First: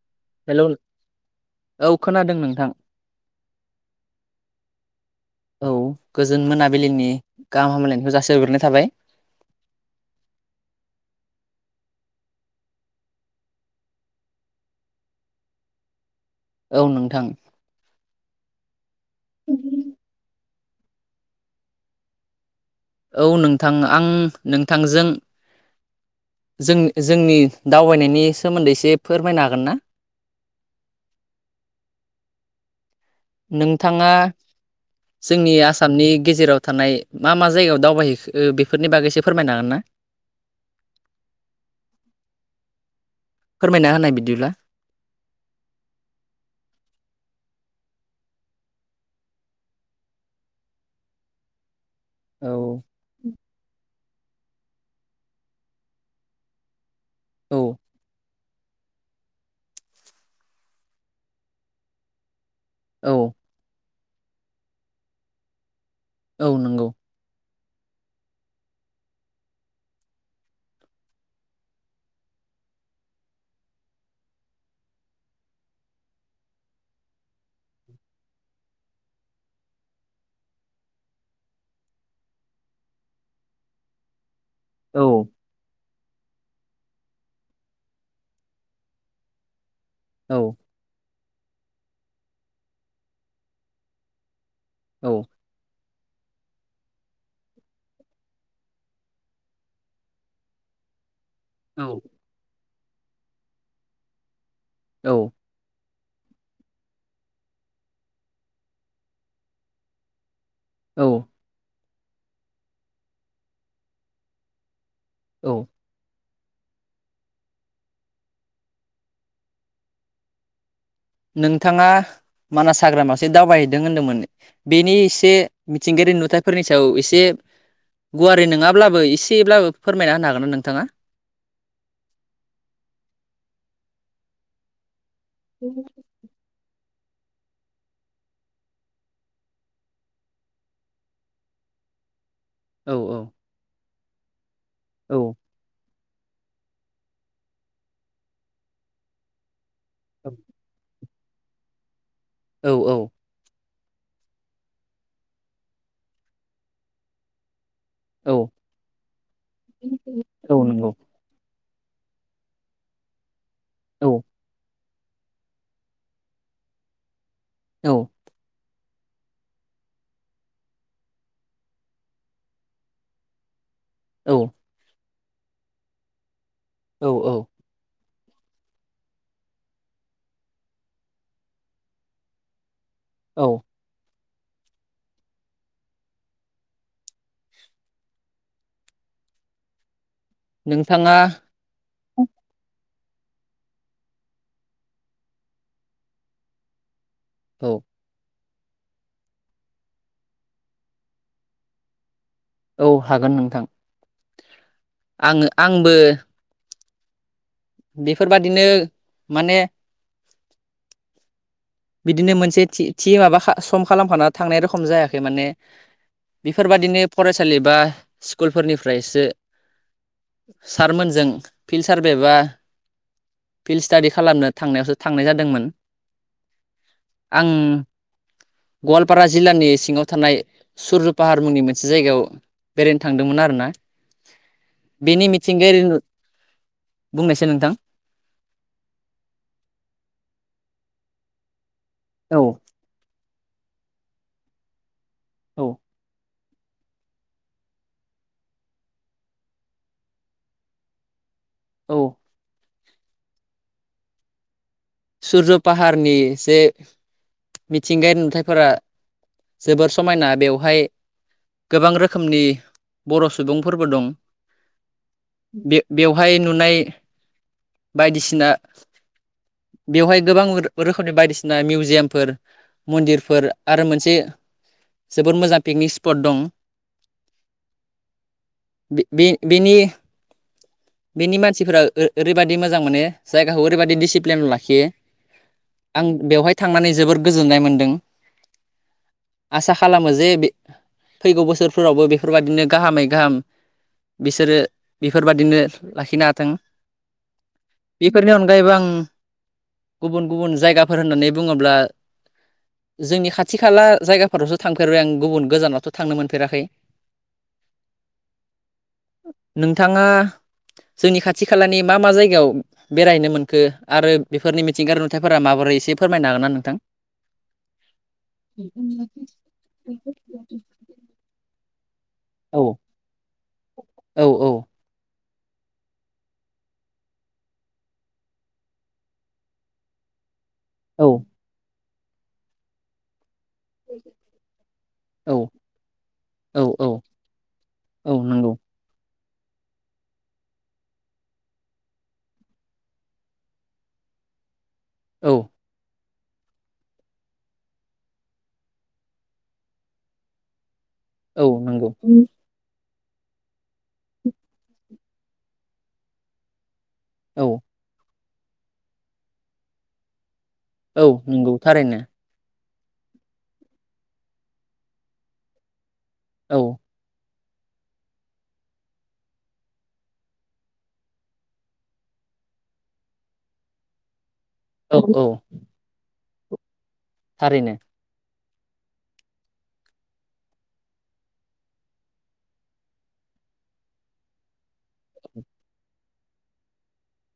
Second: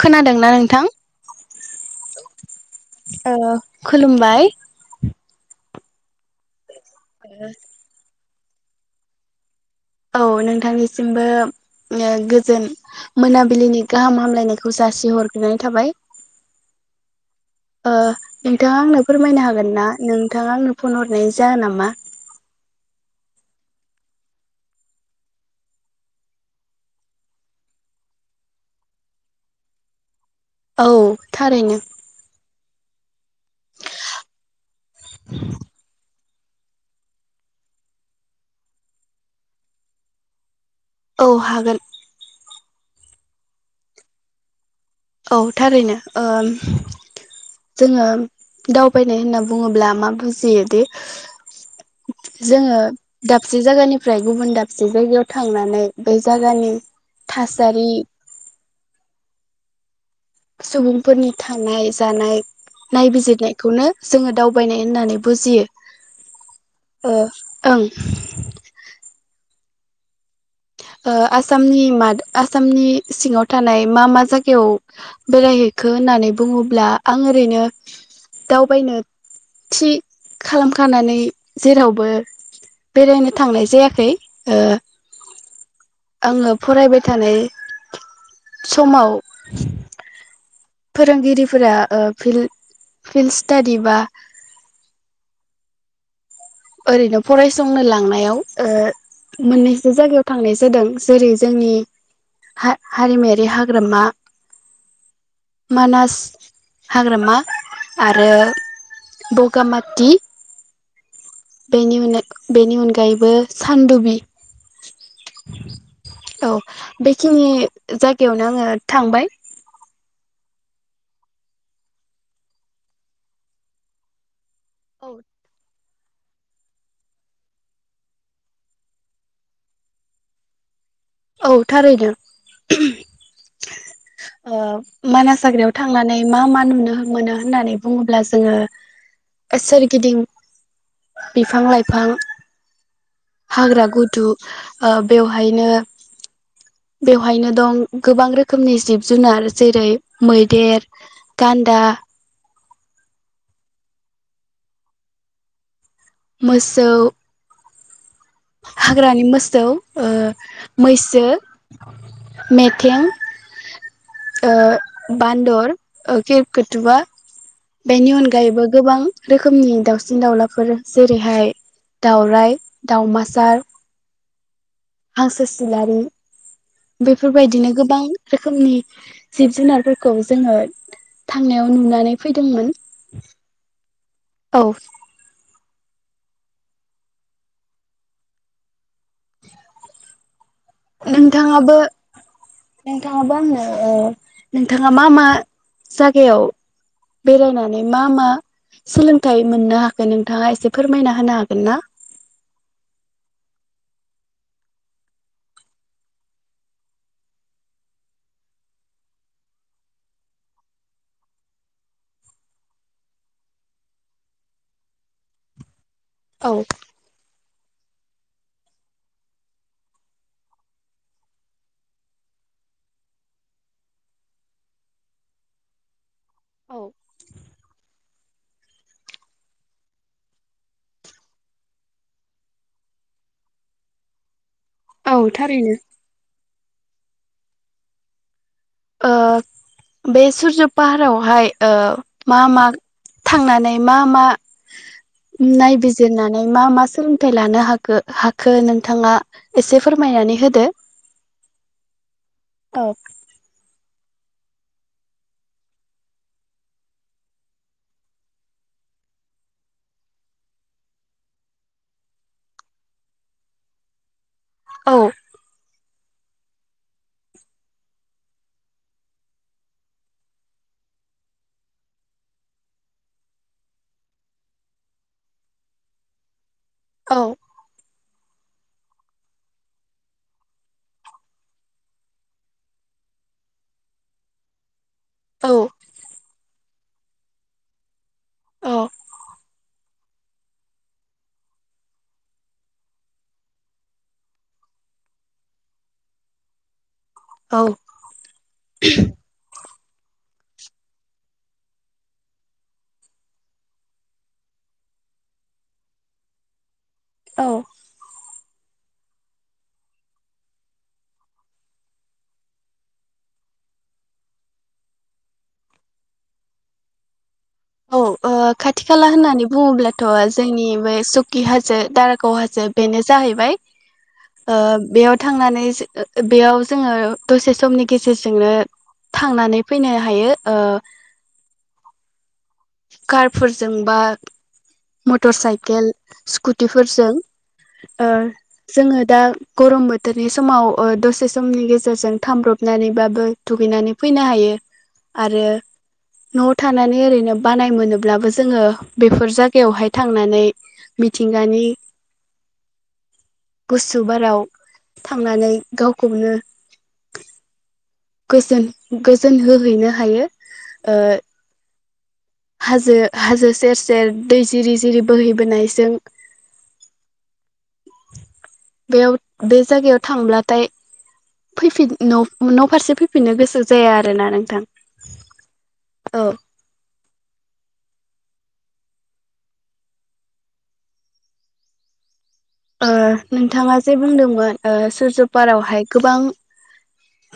खोनादोंना हेलौ नोंथां औ खोनादों नोंथां ओ खुलुमबाय औ गोजोन मोनाबिलिनि गाहाम हामलायनायखौ जासि ग्रोननाय थाबाय औ नोंथांनिसिमबो गोजोन मोनाबिलिनि गाहाम हामलायनायखौ जासिहरग्रोननाय थाबाय औ नोंथां ओ नोंथाङा आंनो फोरमायनो हागोन ना नों थांङा आंनो फन हरनायनि जाहोना मा औ नोंथां आं नोंथांजों जों जोंनि दावबायनायनि सोमोन्दै एसे फोरमायनो हागोन ना औ थारैनो नोंथाङा जोंनि आसामनि गेजेराव थानाय मा मा जायगायाव दावबायहैखो बेफोरनि बागैसो एसे फोरमायनो हागोन ना औ हागोन फोरमायना होनाय बिदिब्ला औ थारैनो ओ जोंङो दावबायनाय होनना बुंङोब्ला मा बुजियोदि औ जोंङो दाबसे जागानि फ्राय गुबुन दाबसे जायगायाव थांनानै बै जागानि औ थासारि सुबुंफोरनि थानाय जानाय औ नायबिजिरनायखौनो जोंङो दावबायनाय होननानै बुजियो औ नोंगौ ओ ओं ओ आसामनि माद आसामनि सिङाव थानाय मा मा जायगायाव बेरायहैखो होननानै बुंङोब्ला आं ओरैनो दावबायनो थि खालामखानानै जेरावबो बेरायनो थांनाय जायाखै औ आंङो फरायबाय थानाय समाव औ फोरोंगिरिफोरा ओ फिल फिल्ड स्टादि बा औ ओरैनो फरायसंनो लांनायाव ओ मोननैसो जायगायाव थांनाय जादों। जेरै जोंनि हा हारिमायारि हाग्रामा मानास हाग्रामा आरो बगामाटि औ बेनि उन बेनि अनगायैबो सानदुबि औ औ बेखिनि जायगायावनो आङो थांबाय नोंथाङा मानास हाग्रामासो दावबायहैदों होनदोंमोन। बेनि एसे मिथिंगायारि नुथायाइफोरनि सायाव एसे गुवारै नङाब्लाबो एसेब्लाबो फोरमायना होनो हागोन ना नोंथाङा? औ थारैनो [unintelligible] ओ मानास हाग्रायाव थांनानै मा-मा नुनो मोनो होननानै बुङोब्ला जोङो सोरगिदिं बिफां लाइफां औ औ हाग्रा गुद दु ओ औ बेवहायनो बेवहायनो दं गोबां रोखोमनि जिब जुनार जेरै मैदेर गान्दा औ-औ मोसौ औ हाग्रानि मोसौ ओ औ नंगौ मैसो मेथें औ ओ बान्दर खेरकुथुवा औ बेनि अनगायैबो गोबां रोखोमनि दाउसिन दाउलाफोर जेरैहाय दाउराइ दावमास सार औ हांसो सिलारि औ औ बेफोरबायदिनो गोबां रोखोमनि जिब जुनारफोरखौ जोङो थांनायाव नुनानै फैदोंमोन। औ औ नोंथाङा नोंथाङाबो नोंथाङाबो आंनो नोंथाङा मा-मा जागायाव औ बेरायनानै मा मा सोलोंथाइ मोननो हाखो नोंथाङा एसे फोरमायना होनो हागोन ना? औ हागोन नोंथां। आङो आंबो बेफोरबादिनो माने बिदिनो मोनसे थि थि माबाखा सम खालामखाना थांनाय रोखम जायाखै माने। औ बेफोरबायदिनो फरायस सालि बा स्कुलफोरनिफ्रायसो सारमोनजों फिल्ड सारभे बा फिल्ड स्टाडि खालामनो थांनायावसो थांनाय जादोंमोन। औ आं गवालपारा जिल्लानि सिङाव थानाय सुरज' पाहार मुंनि मोनसे जायगायाव बेरायनो थांदोंमोन आरोना। औ बेनि थारैनो मिथिंगायारि नु बुंनायसै नोंथां। ओ बे सुरजु पाहारावहाय ओ मा औ मा? थांनानै मा मा? औ नाय बिजिरना मा मा सोलोंथाइ लानो हाखो हाखो नोंथाङा एसे फोरमायनानै होदो। औ। अक। सुरज' पाहारनि जे मिथिंगायारि नुथायाइफोरा जोबोर समायना बेवहाय गोबां रोखोमनि बर' सुबुंफोरबो दं। औ बे बेवहाय नुनाय बायदिसिना बेवहाय गोबां रोखोमनि बायदिसिना मिउजियामफोर मन्दिरफोर आरो मोनसे जोबोद मोजां पिकनिक स्पट दं। औ। बि बे बिनि। बेनि मानसिफोरा ओरै ओरैबायदि मोजां मानो जायगाखौ ओरैबायाददि डिसिप्लिनाव लाखियो। औ आं बेवहाय थांनानै जोबोर गोजोननाय मोनदों आसा खालामो जे बे फैगौ बोसोरफोरावबो बेफोरबायदिनो गाहामै गाहाम बिसोरो बेफोरबादिनो लाखिनो हाथों। औ बेफोरनि अनगायैबो आं गुबुन गुबुन जायगाफोर होननानै बुङोब्ला जोंनि खाथि खाला जायगाफोरावसो थांफेरबाय आं गुबुन गोजानावथ' थांनो मोनफेराखै। औ। नोंथाङा जोंनि खाथि खालानि मा मा जायगायाव बेरायनो मोनखो आरो बेफोरनि मिथिंगायारि नुथायफोरा माबोरै एसे फोरमायनो हागोन ना नोंथां? औ ओ खाथि खाला होननानै बुङोब्लाथ' जोंनि बै सुकि हा जो दार खौ औ हाजो बेनो जाहैबाय। औ ओ बेयाव थांनानै बेयाव जोङो दसे समनि गेजेरजोंनो थांनानै फैनो हायो। ओ। औ खारब। फोरजों बा मटर औ साइकेल औ औ स्कुटिफोरजों औ नंगौ जोङो दा। गरम बोथोरनि समाव दसे समनि गेजेरजों थामब्रबनानैबाबो दुगैनानै फैनो हायो। औ आरो। न'आव थानानै ओरैनो। बानाय मोनोब्लाबो जोङो बेफोर जायगायावहाय थांनानै। औ मिथिंगानि नंगौ। गुसु बाराव थांनानै गावखौनो। औ। गोजोन गोजोन होहैनो हायो। ओ औ नंगौ थारैनो। हाजो हाजो सेर सेर दै जिरि जिरि बोहैबोनायजों। औ। बेयाव बे जायगायाव थांब्लाथाय फैफिन न' फारसे। फैफिननो गोसो जाया आरोना नों। औ औ। थारैनो। ओ नोंथाङा जे बुंदोंमोन ओ सुजुपारायावहाय गोबां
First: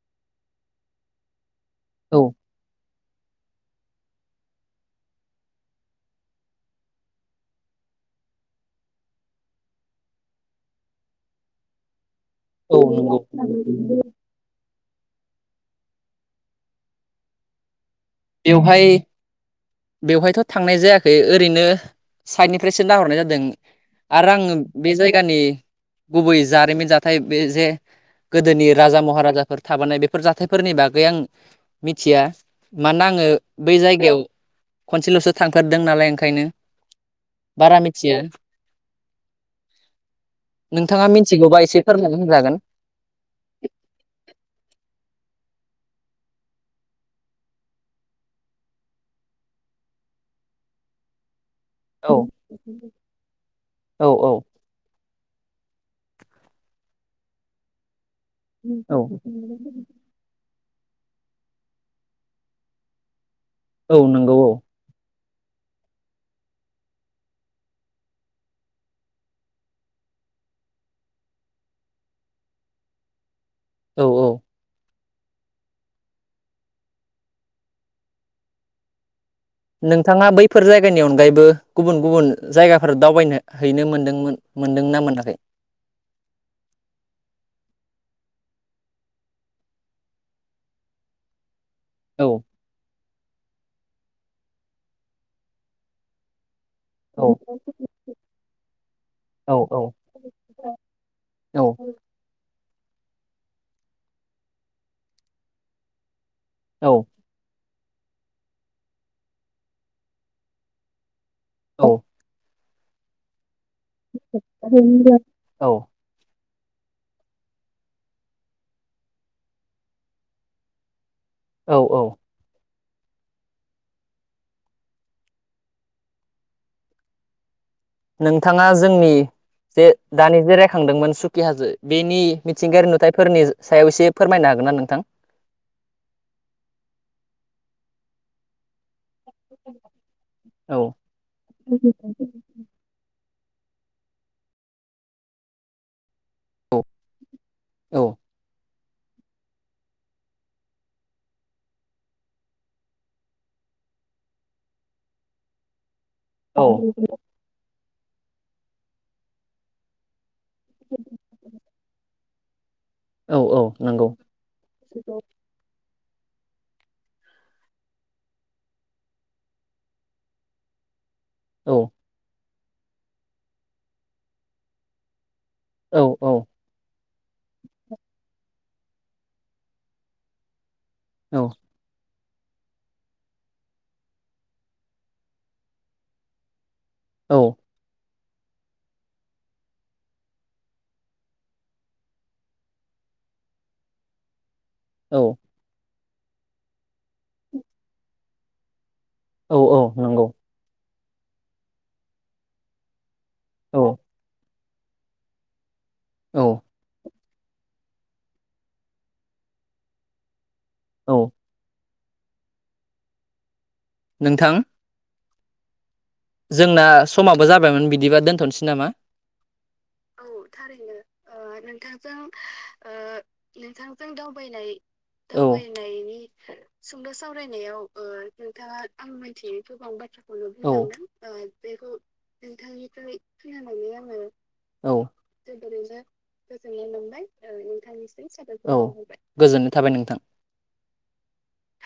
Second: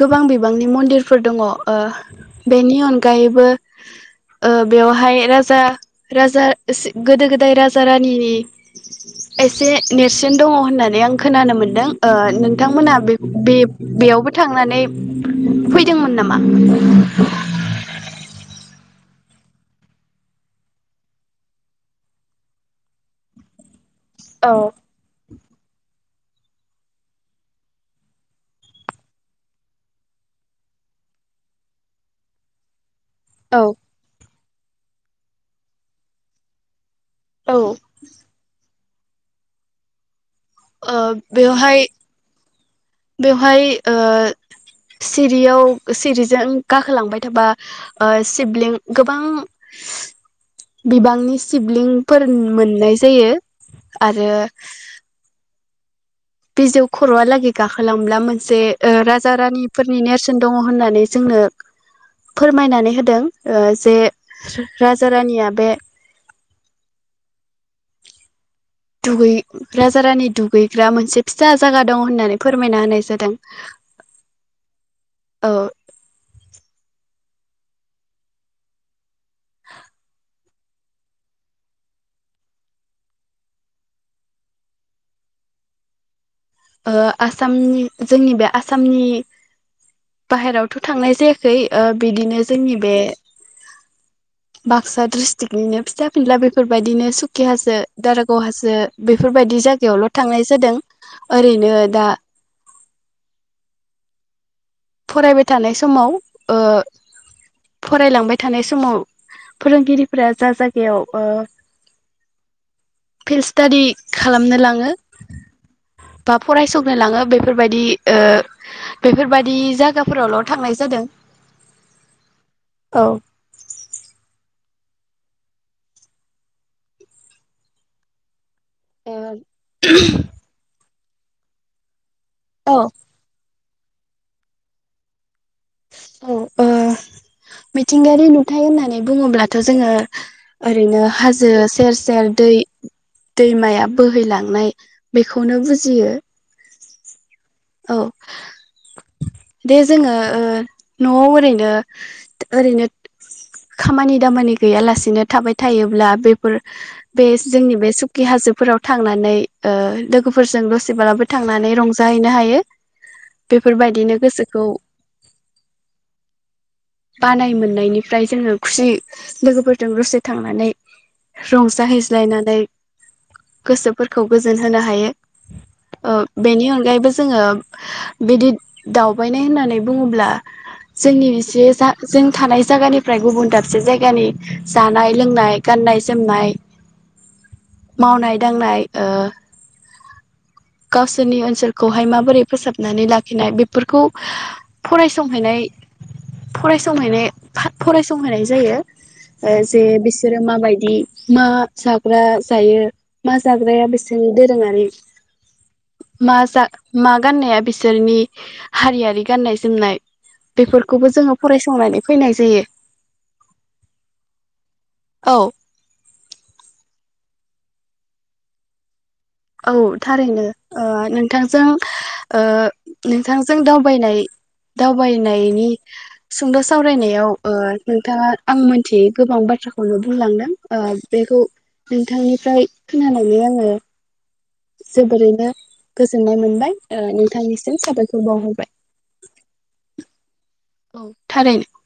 गोबां बिबांनि मन्दिरफोर दङ। औ ओ बेनि अन। अगायैबो बेवहाय राजा राजा गोदो गोदाय राजा रानिनि एसे। नेरसोन दङ होननानै आं खोनानो मोन्दों। औ नोंथांमोना बे नंगौ बे बेयावबो थांनानै। फैदोंमोन नामा। बेवहाय बेवहायथ' थांनाय जायाखै ओरैनो साइडनिफ्रायसो नाहरनाय जादों। आरो आं औ बे जायगानि। गुबै जारिमिन जाथाय बे जे गोदोनि राजा महाराजाफोर थाबोनाय बेफोर जाथायफोरनि बागै आं मिथिया। मानोना आङो औ बै जायगायाव। खनसेल'सो थांफेरदों नालाय ओंखायनो। औ बारा ओ मिथियो। नोंथाङा मिथिगौबा बेवहाय एसे फोरमायनानै होनजागोन। बेवहाय ओ सिरियाव सिरिजों गाखोलांबाय थाबा सिबलिं गोबां बिबांनि। औ सिबलिंफोर मोननाय जायो औ आरो। औ बिजौ खर'आ लागै गाखोलां मोनसे ओ औ राजा रानिफोरननि नेरसोन। दङ' होननानै जोंनो फोरमायनानै होदों। ओ जे औ नंगौ राजा रानिया बे दुगै राजा रानि दुगैग्रा मोनसे फिसा जायगा दं होननानै फोरमायना होनाय जादों। औ औ ओ नोंथाङा बैफोर जायगानि अनगायैबो गुबुन गुबुन जायगाफोर दावबायनो हैनो मोनदोंमोन मोनदोंना मोनाखै? ओ आसामनि जोंनि बे आसामनि बाहेरावथ' थांनाय जायाखै। ओ औ बिदिनो जोंनि बे बाक्सा ड्रिस्टिक्टनिनो फिसा फिला बे फोरबायदिनो औ सुकि हाजो दारागाव हाजो औ बेफोरबादि औ जागायावल' थांनाय जादों। औ इनो दा फरायबाय थानाय समाव ओ औ फरायलांबाय थानाय समाव फोरोंगिरिफोरा जा जागायाव ओ औ फिल सिथाडि खालामनो लाङो औ बा फरायसंनो लाङो बेफोरबादि ओ बेफोरबादि जागाफोरावल' थांनाय जादों। औ औ औ नों थाङा जोंनि ओ जे दानि जे रायखांदोंमोन। सुकि हाजो बेनि औ मिथिंगायारि नुथायफोरनि सायाव एसे फोरमायनो हागोन ना नोंथां? औ ओ मिथिंगायारि नुथाय होननानै बुङोब्लाथ' जोङो औ ओरैनो हाजो सेर सेर दै दैमाया बोहैलांनाय बेखौनो बुजियो। औ औ दे जोङो न'आव ओरैनो ओरैनो खामानि दामानि गैयालासेनो थाबाय थायोब्ला बेफोर औ बे जोंनि बे सु खि हाजोफोराव थांनानै ओ लो गोफोरजों दसेब्लाबो थांनानै रंजाहैनो हा यो। औ औ नंगौ बेफोरबायदिनो गोसोखौ बानाय मोननायनिफ्राय जोङो खुसि लोगोफोरजों दसे थांनानै औ रंजाहैज्लायनानै गोसोफोरखौ गोजोन होनो हायो औ औ ओ बेनि अनगायैबो जोङो बिदि दावबायनाय होननानै बुंङोब्ला जोंनि औ बिसे जों थानाय जायगानिफ्राय गुबुन दाबसे जायगानि जानाय लोंनाय गाननाय जोमनाय औ मावनाय दांनाय ओ गावसोरनि ओनसोलखौहाय माबोरै फोसाबनानै लाखिनाय बेफोरखौ औ फरायसंहैनाय फरायसंहैनाय फरायसंहैनाय जायो औ ओ औ जे नंगौ बिसोरो माबायदि मा जाग्रा जायो मा औ जाग्राया बेसेनदों जोंहानि औ माजा मा गाननाया बिसोरनि हारियारि गाननाय जोमनाय बेफोरखौबो औ जोङो फैनाय जायो नोंथां औ जोंना समाबो जाबायमोन बिदिबा दोनथनोसै नामा औ थारैनो ओ नोंथांजों ओ नोंथांजों दावबायनाय दावबायनायनि सुंद' सावरायनायाव ओ नोंथाङा आं मोनथियै गोबां बाथ्राखौनो बुंलांदों ओ ओ बेखौ बेखौ नोंथांनिफ्राय नोंथांनिफ्राय खोनानानै आङो खोनोनानानै जोबोरैनो गोजोननाय मोनबाय ओ नोंथांनिसिम आंङो औै साबायखर बावहरबाय गोजोननाय थाबाय नोंथां औ थारैनो